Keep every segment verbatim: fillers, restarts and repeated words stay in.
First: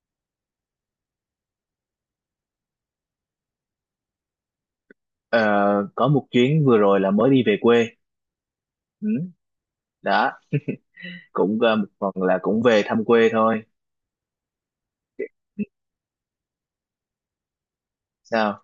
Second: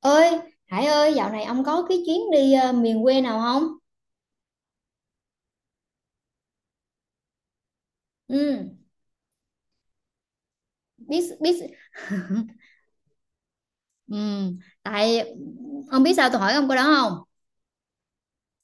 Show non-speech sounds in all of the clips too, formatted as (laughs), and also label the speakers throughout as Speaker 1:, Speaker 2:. Speaker 1: Ơi, Hải ơi, dạo này ông có cái chuyến đi ờ, miền quê nào không?
Speaker 2: Ờ, có một chuyến vừa rồi là mới đi về quê.
Speaker 1: Ừ,
Speaker 2: Ừ, đó.
Speaker 1: biết biết.
Speaker 2: Cũng ờ, một phần là cũng về thăm quê thôi.
Speaker 1: Ừ, tại ông biết sao tôi hỏi ông câu đó không?
Speaker 2: Sao?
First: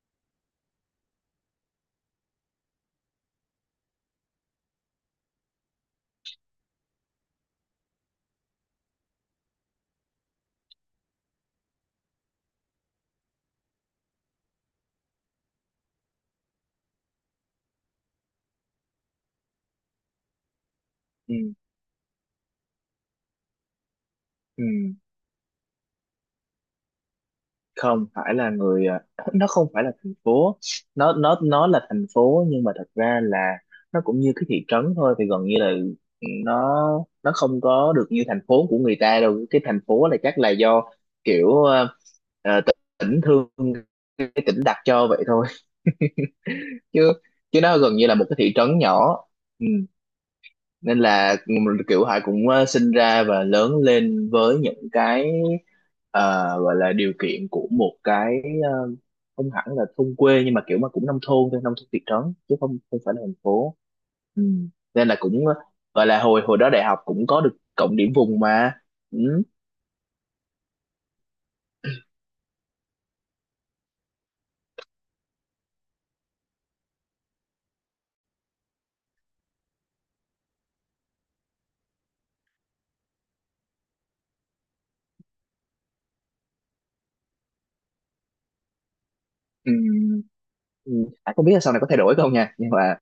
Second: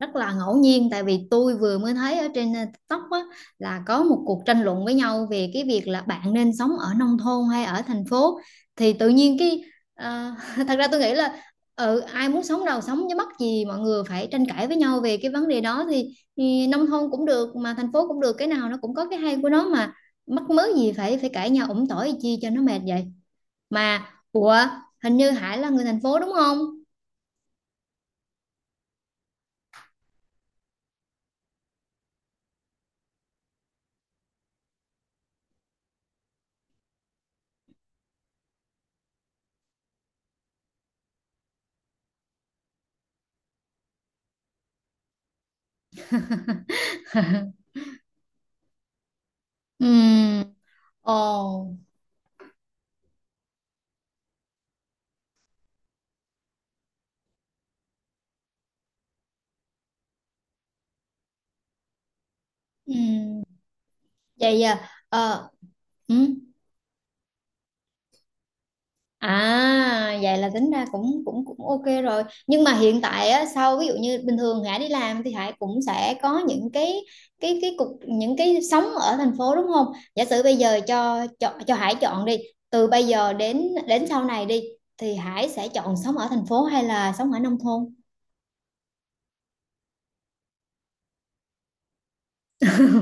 Speaker 1: Rất là ngẫu nhiên, tại vì tôi vừa mới thấy ở trên ờ, TikTok á, là có một cuộc tranh luận với nhau về cái việc là bạn nên sống ở nông thôn hay ở thành phố. Thì tự nhiên cái ờ, (laughs) thật ra tôi nghĩ là ừ, ai muốn sống đâu sống, chứ mắc gì mọi người phải tranh cãi với nhau về cái vấn đề đó. Thì, thì nông thôn cũng được mà thành phố cũng được, cái nào nó cũng có cái hay của nó mà. Mắc mớ gì phải phải
Speaker 2: Ừ,
Speaker 1: cãi nhau ủng tỏi chi cho nó mệt vậy mà. Ủa,
Speaker 2: ừ.
Speaker 1: hình như Hải là người thành phố đúng không?
Speaker 2: Không phải là người ờ, (laughs) nó không phải là thành phố. Nó nó nó là thành phố nhưng mà thật ra là nó cũng như cái thị trấn thôi, thì gần như là, ừ, nó nó không có được như thành phố của người ta đâu. Cái thành phố là chắc là do kiểu, ờ, ờ, tỉnh thương, cái tỉnh đặt cho vậy thôi, (laughs) chứ chứ nó gần như là một cái thị trấn nhỏ. Ừ.
Speaker 1: Ừ.
Speaker 2: Nên là
Speaker 1: Ồ.
Speaker 2: kiểu Hải cũng ờ, sinh ra và lớn lên với những cái, ờ, gọi là điều kiện của một cái, ờ, không hẳn là thôn quê nhưng mà kiểu mà cũng nông thôn thôi, nông thôn thị trấn chứ không
Speaker 1: Ừ.
Speaker 2: không phải là thành phố. Ừ.
Speaker 1: Vậy giờ
Speaker 2: Nên là cũng,
Speaker 1: ờ
Speaker 2: ờ, gọi
Speaker 1: ừ.
Speaker 2: là hồi hồi đó đại học cũng có được cộng điểm vùng mà. Ừ.
Speaker 1: À, vậy là tính ra cũng cũng cũng ok rồi, nhưng mà hiện tại á, sau ví dụ như bình thường Hải đi làm thì Hải cũng sẽ có những cái cái cái cục, những cái sống ở thành phố đúng không? Giả sử bây giờ cho cho cho Hải chọn đi, từ bây giờ đến đến sau này đi, thì Hải sẽ chọn sống ở thành phố hay là sống ở nông thôn?
Speaker 2: Ừ. Ừ. À, không biết là sau này có thay đổi không nha, nhưng mà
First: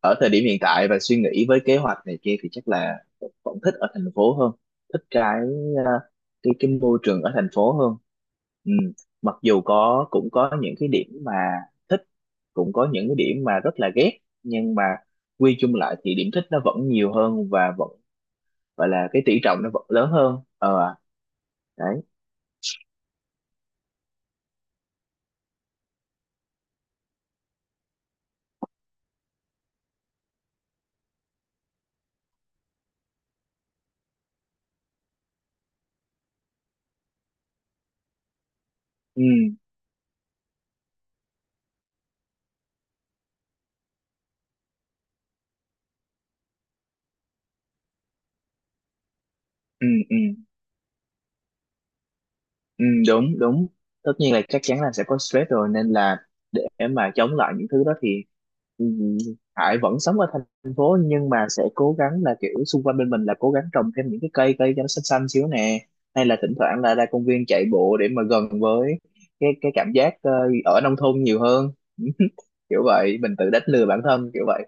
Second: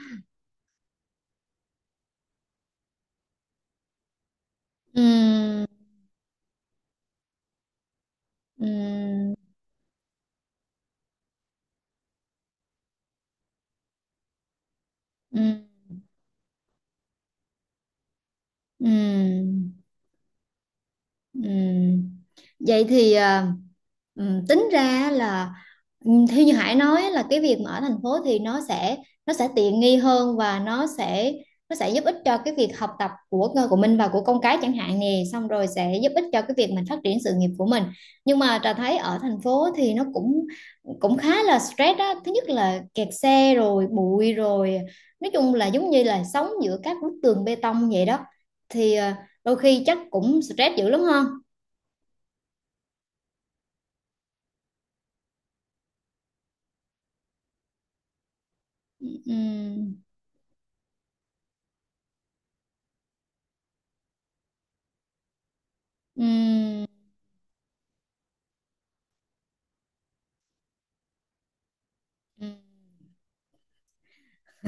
Speaker 2: ở thời điểm hiện tại và suy nghĩ với kế hoạch này kia thì chắc là vẫn thích ở thành phố hơn. Thích cái,
Speaker 1: Ừm,
Speaker 2: à, cái cái môi trường ở thành phố hơn. Ừ.
Speaker 1: ừm,
Speaker 2: Mặc dù có cũng có những cái điểm mà thích, cũng có những cái điểm mà rất là ghét, nhưng mà quy
Speaker 1: ừm,
Speaker 2: chung lại thì điểm thích nó vẫn nhiều hơn và vẫn gọi là cái tỷ trọng nó
Speaker 1: ừm.
Speaker 2: vẫn lớn hơn. ờ Đấy.
Speaker 1: Ừm, Vậy thì à, ừm, tính ra là ừm, theo như Hải nói là cái việc mà ở thành phố thì nó sẽ nó sẽ tiện nghi hơn, và nó sẽ nó sẽ giúp ích cho cái việc học tập của của mình và của con cái chẳng hạn nè, xong rồi sẽ giúp ích cho cái việc mình phát triển sự nghiệp của mình. Nhưng mà Trà thấy ở
Speaker 2: Ừ.
Speaker 1: thành phố thì nó cũng cũng khá là stress á, thứ nhất là kẹt xe rồi bụi rồi, nói chung là giống như là sống giữa các bức tường bê tông vậy đó. Thì ờ, đôi khi
Speaker 2: Ừ.
Speaker 1: chắc
Speaker 2: Ừ.
Speaker 1: cũng stress dữ lắm không?
Speaker 2: Ừ, đúng đúng. Tất nhiên là chắc chắn là sẽ có stress rồi, nên là để mà chống lại những thứ đó thì, ừ, Hải
Speaker 1: Ừm,
Speaker 2: vẫn sống ở thành phố nhưng mà sẽ cố gắng là kiểu xung quanh bên mình là cố gắng trồng thêm những cái cây cây cho nó xanh xanh xíu nè, hay là thỉnh thoảng
Speaker 1: ừm,
Speaker 2: là ra công viên chạy bộ để mà gần với cái cái cảm giác ờ, ở nông thôn nhiều hơn. (laughs)
Speaker 1: ừm.
Speaker 2: Kiểu vậy, mình tự đánh lừa bản thân kiểu vậy.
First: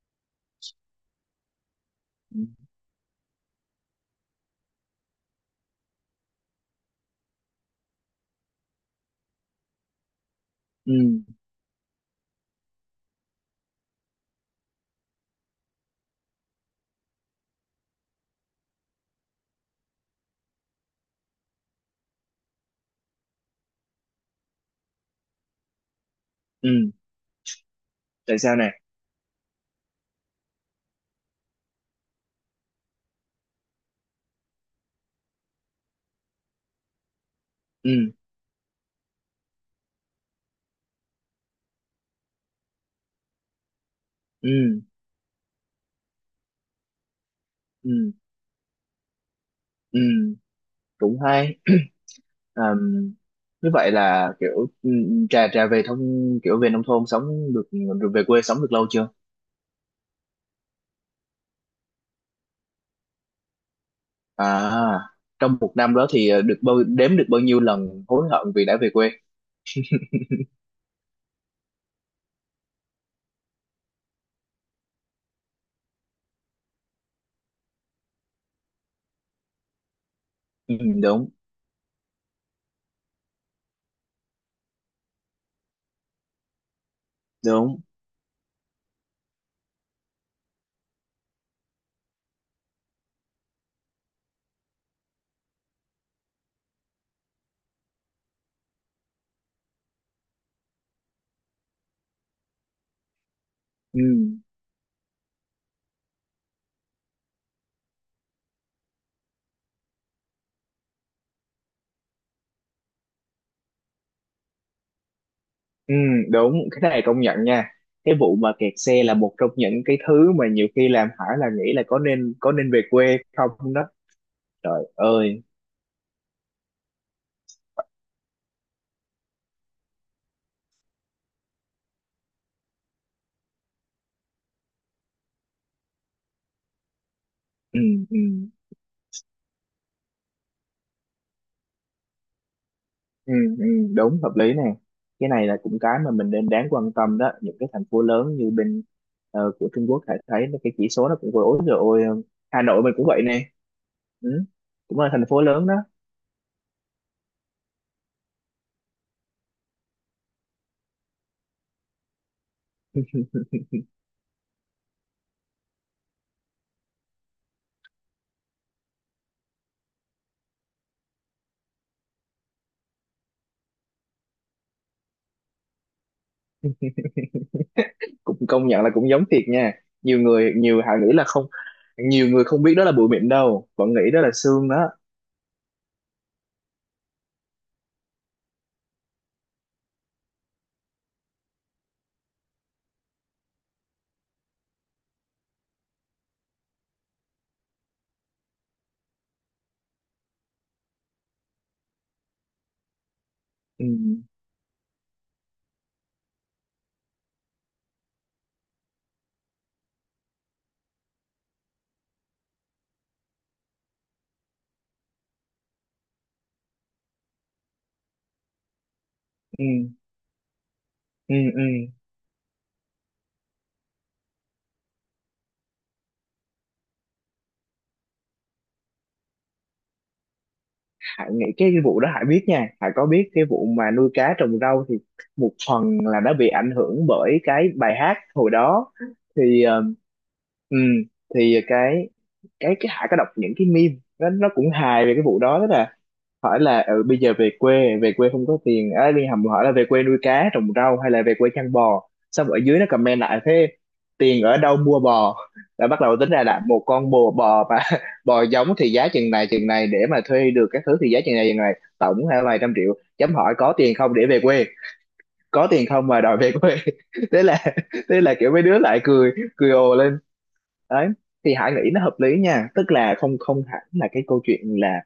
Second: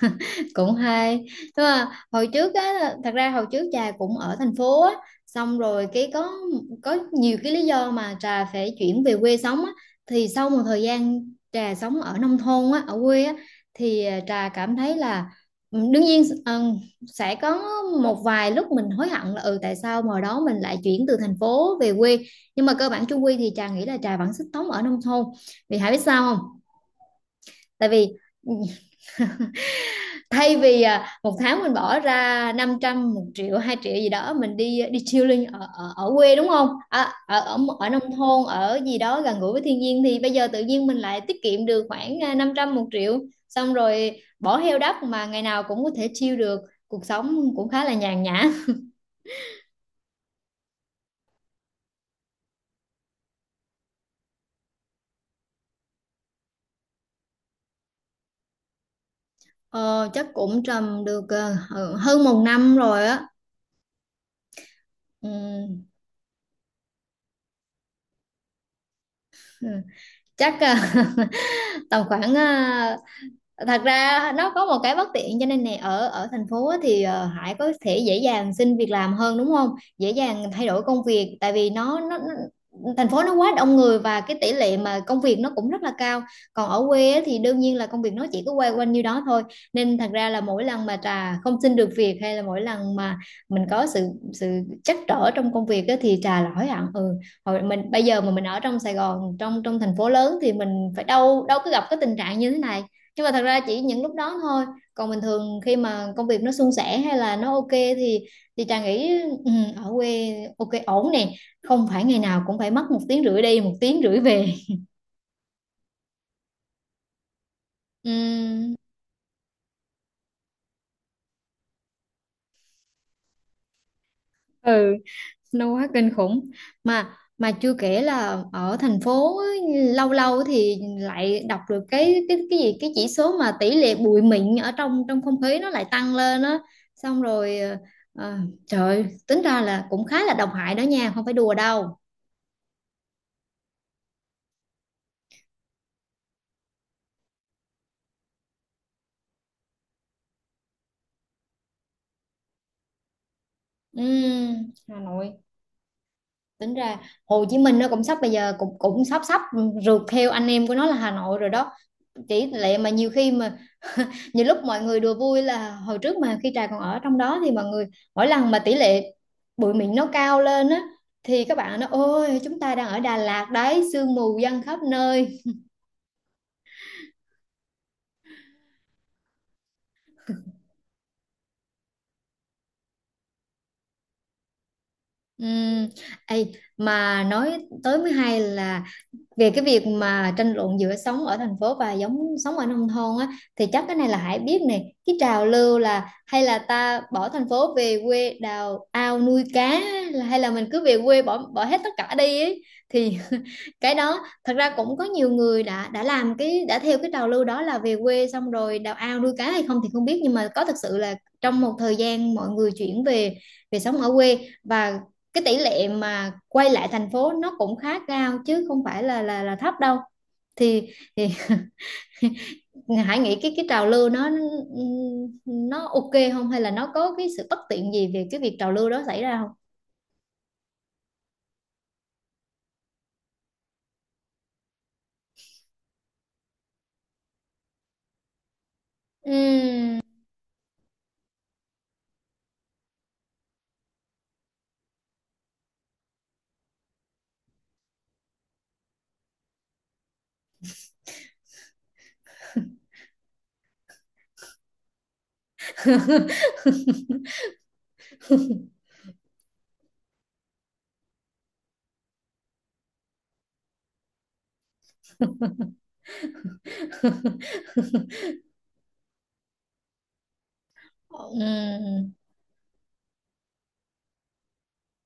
Speaker 1: (laughs) Cũng hay. Nhưng mà hồi
Speaker 2: Ừ,
Speaker 1: trước á, thật ra hồi trước trà cũng ở thành phố á, xong rồi cái có có nhiều cái lý do mà trà phải chuyển về quê sống á. Thì sau một thời
Speaker 2: ừ,
Speaker 1: gian trà sống ở nông thôn á, ở quê á, thì à, trà cảm thấy là ừ, đương nhiên ừ, sẽ có một vài lúc mình hối hận là ừ, tại sao hồi đó mình lại chuyển từ thành phố về quê. Nhưng mà cơ bản chung quy thì trà nghĩ là trà vẫn sức sống ở nông thôn. Vì hãy biết sao không?
Speaker 2: ừ.
Speaker 1: Tại vì
Speaker 2: Tại
Speaker 1: ừ,
Speaker 2: sao nè?
Speaker 1: thay vì à, một tháng mình bỏ ra năm trăm, một triệu, hai triệu gì đó mình đi đi chilling ở ở, ở quê đúng không, à, ở ở ở nông
Speaker 2: Ừ,
Speaker 1: thôn, ở gì đó gần gũi với thiên nhiên, thì bây giờ tự nhiên mình lại tiết kiệm được khoảng à, năm trăm, một triệu, xong rồi bỏ heo
Speaker 2: ừ,
Speaker 1: đất mà ngày nào cũng có thể chill được. Cuộc sống cũng khá là
Speaker 2: ừ,
Speaker 1: nhàn nhã.
Speaker 2: ừ. Cũng hay. Ờm, Như vậy là kiểu, ừm, trà trà về thông, kiểu về nông thôn sống được, về quê sống được lâu chưa?
Speaker 1: ờ, Chắc cũng trầm được ờ, ờ, hơn một năm rồi á.
Speaker 2: À, trong một
Speaker 1: Ừm,
Speaker 2: năm đó thì ờ, được bao đếm được bao nhiêu lần hối hận vì đã về quê?
Speaker 1: chắc ờ, (laughs) tầm khoảng à, thật ra nó có một cái bất tiện cho nên nè, ở ở thành phố á thì ờ, Hải có thể dễ dàng xin việc làm hơn đúng không? Dễ dàng thay
Speaker 2: Ừ,
Speaker 1: đổi công
Speaker 2: đúng
Speaker 1: việc, tại vì nó nó, nó thành phố nó quá đông người, và cái tỷ lệ mà công việc nó cũng rất là cao. Còn ở quê á thì đương nhiên
Speaker 2: đúng.
Speaker 1: là công việc nó chỉ cứ quay quanh như đó thôi. Nên thật ra là mỗi lần mà Trà không xin được việc, hay là mỗi lần mà mình có sự sự trắc trở trong công việc á, thì Trà là hối hận. Ừ, hồi mình bây giờ mà mình ở trong Sài Gòn, trong trong thành phố lớn, thì mình phải, đâu đâu có gặp cái tình trạng như thế này. Nhưng mà thật ra chỉ
Speaker 2: Ừ,
Speaker 1: những lúc đó thôi. Còn bình thường khi mà công việc nó suôn sẻ hay là nó ok, thì thì Trà nghĩ ừ, ở quê ok ổn nè, không phải ngày nào cũng phải mất một tiếng rưỡi đi, một tiếng rưỡi về.
Speaker 2: ừ, đúng. Cái này công nhận nha. Cái vụ mà kẹt
Speaker 1: Ừm,
Speaker 2: xe là một trong những cái thứ mà nhiều khi làm Hải là nghĩ là có nên có nên về quê không đó. Trời
Speaker 1: ừ,
Speaker 2: ơi.
Speaker 1: nó quá kinh khủng. Mà mà chưa kể là ở thành phố á, lâu lâu thì lại đọc được cái cái cái gì, cái chỉ số mà tỷ lệ bụi mịn ở trong trong không khí nó lại tăng lên á, xong rồi ờ,
Speaker 2: Ừ, ừ.
Speaker 1: ờ, trời ơi, tính ra là cũng khá là độc hại đó nha, không phải đùa đâu.
Speaker 2: Ừ, ừ, đúng, hợp lý nè. Cái này là cũng cái mà mình nên đáng quan tâm đó. Những cái thành phố lớn như bên ờ, của Trung Quốc hãy thấy là cái chỉ số nó cũng vừa ối rồi. Ôi, ờ, Hà Nội mình cũng vậy nè. Ừ.
Speaker 1: Ừm,
Speaker 2: Cũng
Speaker 1: Hà
Speaker 2: là thành
Speaker 1: Nội.
Speaker 2: phố lớn đó.
Speaker 1: Tính ra Hồ Chí Minh nó cũng sắp, bây giờ cũng cũng sắp sắp rượt theo anh em của nó là Hà Nội rồi đó. Chỉ lệ mà nhiều khi mà nhiều lúc mọi người đùa vui là, hồi trước mà khi Trà còn ở trong đó thì mọi người, mỗi lần mà tỷ lệ bụi mịn nó cao lên á, thì các bạn nó ôi chúng ta đang ở Đà Lạt đấy, sương mù giăng khắp nơi.
Speaker 2: Cũng công nhận là cũng giống thiệt nha. Nhiều người nhiều hà nghĩ là không, nhiều người không biết đó là bụi mịn đâu, vẫn nghĩ đó là sương đó.
Speaker 1: Ừm, ê, mà nói tới mới hay là, về cái việc mà tranh luận giữa sống ở thành phố và giống sống ở nông thôn á, thì chắc cái này là Hải biết này, cái trào lưu là hay là ta bỏ thành phố về quê đào ao nuôi cá á, là hay là mình cứ về quê bỏ bỏ hết tất cả đi ấy. Thì (laughs)
Speaker 2: Ừ,
Speaker 1: cái đó thật ra cũng có nhiều người đã đã làm cái, đã theo cái trào lưu đó là về quê xong rồi đào ao nuôi cá hay không thì không biết, nhưng mà có thật sự là trong một thời gian mọi người chuyển về về sống ở quê, và cái tỷ lệ mà quay lại thành phố nó cũng khá cao, chứ không phải là là là
Speaker 2: ừ,
Speaker 1: thấp đâu. Thì, thì
Speaker 2: ừ, ừ.
Speaker 1: (laughs) Hải nghĩ cái cái trào lưu nó nó ok không, hay là nó có cái sự bất tiện gì về cái việc trào lưu đó xảy ra không?
Speaker 2: Hải nghĩ cái, vụ đó Hải biết nha, Hải có biết cái vụ mà nuôi cá trồng rau thì một phần là đã bị ảnh hưởng bởi cái bài hát hồi đó. Thì ờ,
Speaker 1: Ừm.
Speaker 2: ừm, thì cái cái cái Hải có đọc những cái meme, nó nó cũng hài về cái vụ đó đó. Hỏi là, ừ, bây giờ về quê, về quê không có tiền á, liên hầm hỏi là về quê nuôi cá trồng rau hay là về quê chăn bò, xong ở dưới nó comment lại thế, tiền ở đâu mua bò. Là bắt đầu tính ra là một
Speaker 1: (laughs)
Speaker 2: con bò bò mà (laughs) bò giống thì giá chừng này chừng này, để mà thuê được các thứ thì giá chừng này chừng này, tổng là vài trăm triệu, chấm hỏi có tiền không để về quê, có tiền không mà đòi về quê? (laughs) thế là thế là kiểu mấy đứa lại cười cười ồ lên. Đấy. Thì Hải nghĩ nó
Speaker 1: Ừm,
Speaker 2: hợp lý nha, tức là không không hẳn là cái câu chuyện là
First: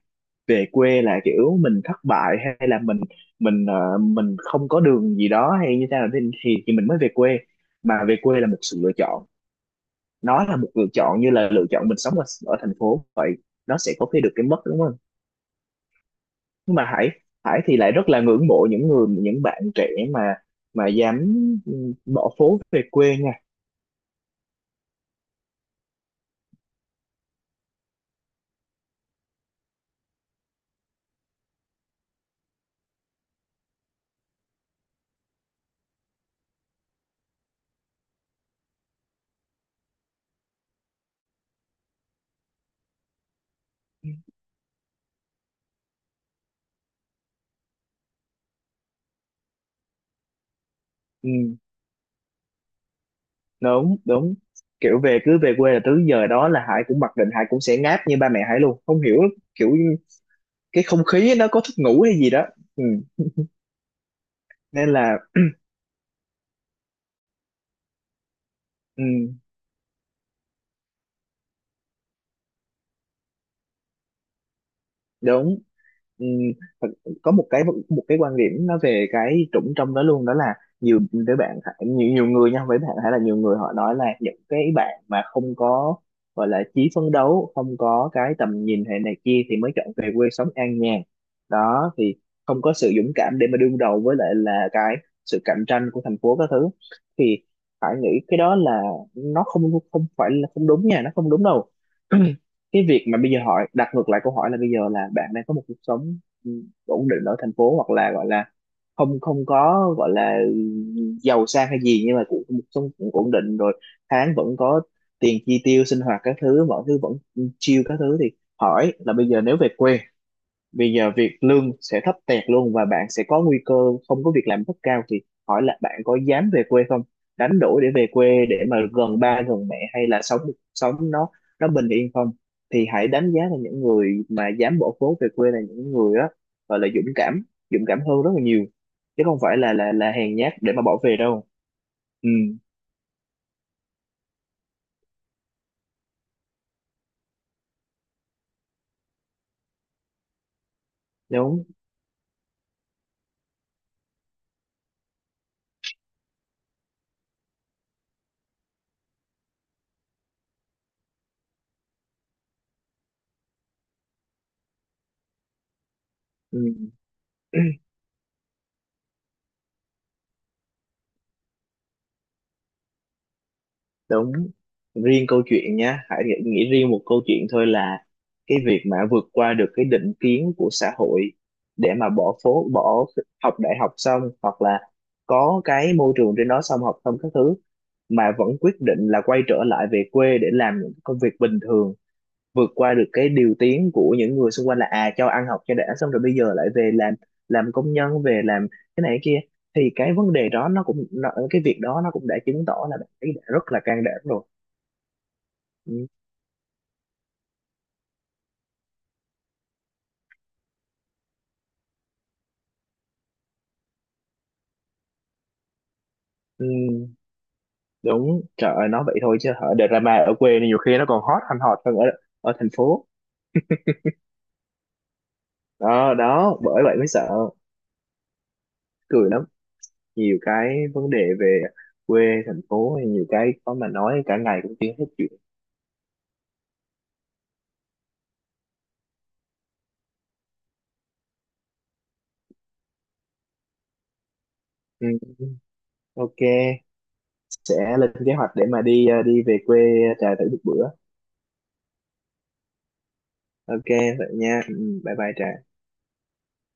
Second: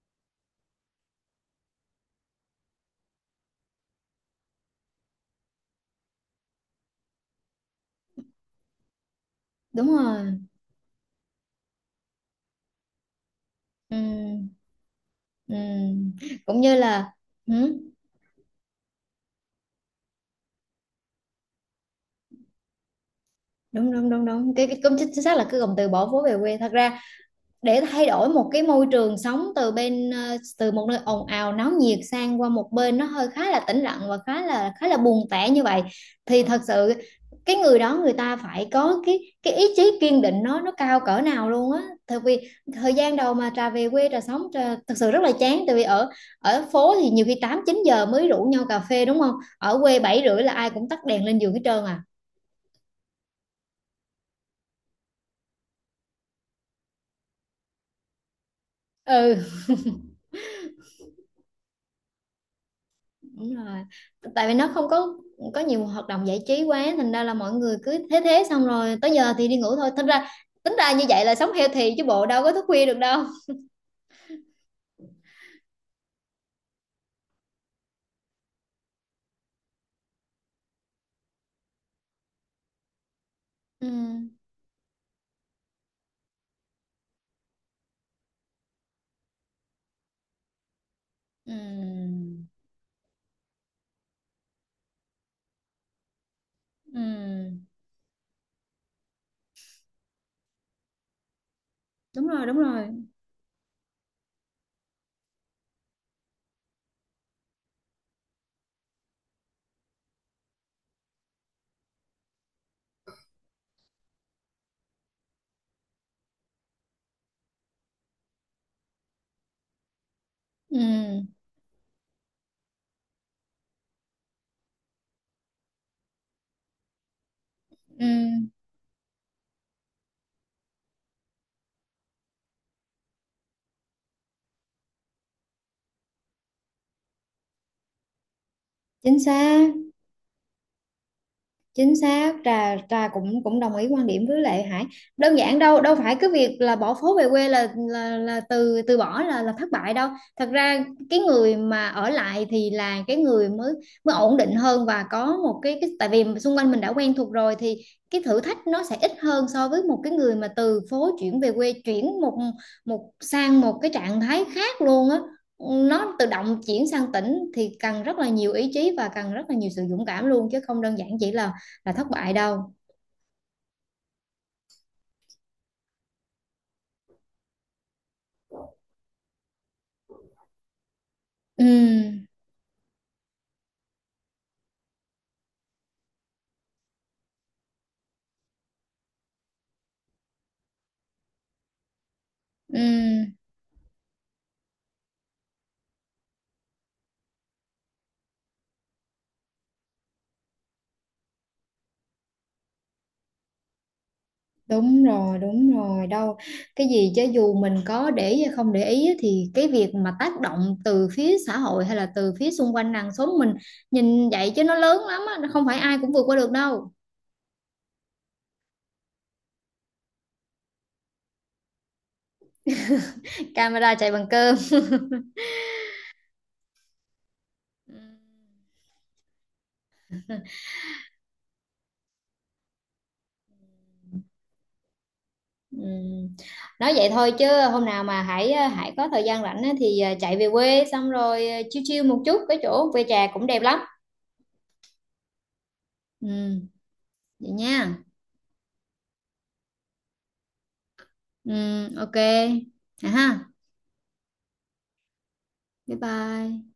Speaker 2: về quê là kiểu mình thất bại, hay là mình mình ờ, mình không có đường gì đó hay như thế nào thì, thì thì mình mới về quê, mà về quê là một sự lựa chọn.
Speaker 1: đúng rồi.
Speaker 2: Nó là một lựa chọn như là lựa chọn mình sống ở, ở thành phố vậy. Nó sẽ có cái được cái
Speaker 1: Ừm,
Speaker 2: mất, đúng không?
Speaker 1: ừm. Cũng như
Speaker 2: Nhưng mà Hải
Speaker 1: là
Speaker 2: Hải thì
Speaker 1: ừm,
Speaker 2: lại rất là ngưỡng mộ những người, những bạn trẻ mà mà dám, ừ, bỏ phố về quê nha.
Speaker 1: đúng đúng đúng đúng, cái, cái cũng chính chính xác là cái cụm từ bỏ phố về quê. Thật ra, để thay đổi một cái môi trường sống, từ bên ờ, từ một nơi ồn ào náo nhiệt sang qua một bên nó hơi khá là tĩnh lặng và khá là khá là buồn tẻ như vậy, thì thật sự cái người đó, người ta phải có cái cái ý chí kiên định nó nó cao cỡ nào luôn á, tại vì thời gian đầu mà trà về quê, trà sống trà, thật sự rất là chán. Tại vì ở ở phố thì nhiều khi tám chín giờ mới rủ nhau cà phê đúng không, ở quê bảy rưỡi là ai cũng tắt đèn lên giường
Speaker 2: Ừ,
Speaker 1: hết trơn à.
Speaker 2: đúng đúng. Kiểu về, cứ về quê là tới giờ đó là Hải cũng mặc định Hải cũng sẽ ngáp như ba mẹ Hải luôn, không hiểu
Speaker 1: Ừ,
Speaker 2: kiểu cái không khí nó có thức ngủ hay gì đó. Ừ.
Speaker 1: đúng rồi. Tại vì nó không
Speaker 2: Nên
Speaker 1: có
Speaker 2: là,
Speaker 1: có nhiều hoạt động giải trí quá, thành ra là mọi người cứ thế thế xong rồi
Speaker 2: ừ.
Speaker 1: tới giờ thì đi ngủ thôi. Thành ra tính ra như vậy là sống healthy chứ bộ, đâu có thức khuya được đâu.
Speaker 2: Đúng. Ừm, thật- có một cái một cái quan điểm nó về cái trũng trong đó luôn, đó là nhiều đứa bạn, nhiều nhiều người nha, với bạn hay là nhiều người họ
Speaker 1: Ừ.
Speaker 2: nói là những cái bạn mà không có gọi là chí phấn đấu, không có cái tầm nhìn hệ này kia thì mới chọn về quê sống an nhàn
Speaker 1: Ừ.
Speaker 2: đó. Thì không có sự dũng cảm để mà đương đầu với lại là cái sự cạnh tranh của thành phố các thứ. Thì
Speaker 1: Ừ.
Speaker 2: phải nghĩ cái đó là nó không không phải là không đúng nha, nó không đúng đâu.
Speaker 1: Đúng rồi, đúng
Speaker 2: (clears throat) Cái
Speaker 1: rồi.
Speaker 2: việc mà bây giờ hỏi đặt ngược lại câu hỏi là, bây giờ là bạn đang có một cuộc sống, ừ, ổn định ở thành phố, hoặc là gọi là không không có gọi là giàu sang hay gì, nhưng mà cũng một cuộc sống cũng ổn định rồi, tháng vẫn có tiền chi tiêu sinh hoạt các thứ, mọi thứ vẫn chill các thứ. Thì hỏi là, bây giờ nếu về quê,
Speaker 1: Ừ.
Speaker 2: bây giờ việc lương sẽ thấp tẹt luôn và bạn sẽ có nguy cơ không có việc làm rất cao, thì hỏi là bạn có dám về quê không, đánh đổi để
Speaker 1: Ừ.
Speaker 2: về quê để mà gần ba gần mẹ hay là sống sống nó nó bình yên không? Thì hãy đánh giá là những người mà dám bỏ phố về quê là những người đó gọi là dũng cảm, dũng cảm hơn rất là nhiều,
Speaker 1: Chính
Speaker 2: chứ không phải
Speaker 1: xác.
Speaker 2: là là là hèn nhát để mà bỏ về đâu.
Speaker 1: Chính
Speaker 2: Ừ,
Speaker 1: xác, trà trà cũng cũng đồng ý quan điểm với Lệ Hải. Đơn giản, đâu đâu phải cái việc là bỏ phố về quê là, là, là từ từ bỏ, là là thất bại đâu. Thật ra cái người
Speaker 2: đúng.
Speaker 1: mà ở lại thì là cái người mới mới ổn định hơn, và có một cái, cái tại vì xung quanh mình đã quen thuộc rồi, thì cái thử thách nó sẽ ít hơn so với một cái người mà từ phố chuyển về quê, chuyển một một sang một cái trạng thái khác luôn á, nó tự động chuyển sang tỉnh,
Speaker 2: Ừ.
Speaker 1: thì cần rất là nhiều ý chí và cần rất là nhiều sự dũng cảm luôn, chứ không đơn giản chỉ là là thất bại đâu.
Speaker 2: Đúng. Riêng câu chuyện nhá, hãy nghĩ nghĩ riêng một câu chuyện thôi là cái việc mà vượt qua được cái định kiến của xã hội để mà
Speaker 1: Ừ,
Speaker 2: bỏ phố, bỏ học đại học xong, hoặc là có cái môi trường trên đó xong học xong các thứ, mà vẫn quyết định là quay trở lại về quê để làm những công việc bình thường, vượt
Speaker 1: ừ,
Speaker 2: qua được cái điều tiếng của những người xung quanh là, à, cho ăn học cho đã xong rồi bây giờ lại về làm làm công nhân, về làm cái này cái kia. Thì cái vấn đề đó nó cũng nó, cái việc đó nó cũng đã chứng tỏ là bạn ấy đã rất là can đảm rồi.
Speaker 1: đúng rồi, đúng rồi
Speaker 2: Ừ,
Speaker 1: đâu, cái gì chứ dù mình có để ý hay không để ý á, thì cái việc mà tác động từ phía xã hội hay là từ phía xung quanh nàng xóm mình, nhìn vậy chứ nó lớn lắm á, nó không phải ai cũng vượt qua được
Speaker 2: ừ,
Speaker 1: đâu.
Speaker 2: đúng. Trời ơi, nói vậy thôi chứ ở drama ở quê nhiều khi nó còn hot hơn hot hơn ở ở thành phố.
Speaker 1: Camera chạy bằng cơm. (laughs)
Speaker 2: Đó đó, bởi vậy mới sợ,
Speaker 1: Ừ.
Speaker 2: cười lắm. Nhiều cái vấn đề về quê, thành phố, nhiều cái có mà nói cả ngày cũng chưa hết chuyện.
Speaker 1: Ừ. Nói vậy thôi chứ, hôm nào mà Hải ờ, Hải có thời gian rảnh á, thì ờ, chạy về quê xong rồi ờ, chill chill một chút, cái chỗ quê trà cũng đẹp lắm.
Speaker 2: Ừ, ừ, ok.
Speaker 1: Ừ, vậy
Speaker 2: Sẽ
Speaker 1: nha.
Speaker 2: lên kế hoạch để mà đi, ờ, đi về quê, ờ, trà thử một bữa.
Speaker 1: Ừ, ok. À ha.
Speaker 2: Ok vậy nha. Ừ, bye bye trà.
Speaker 1: Bye bye.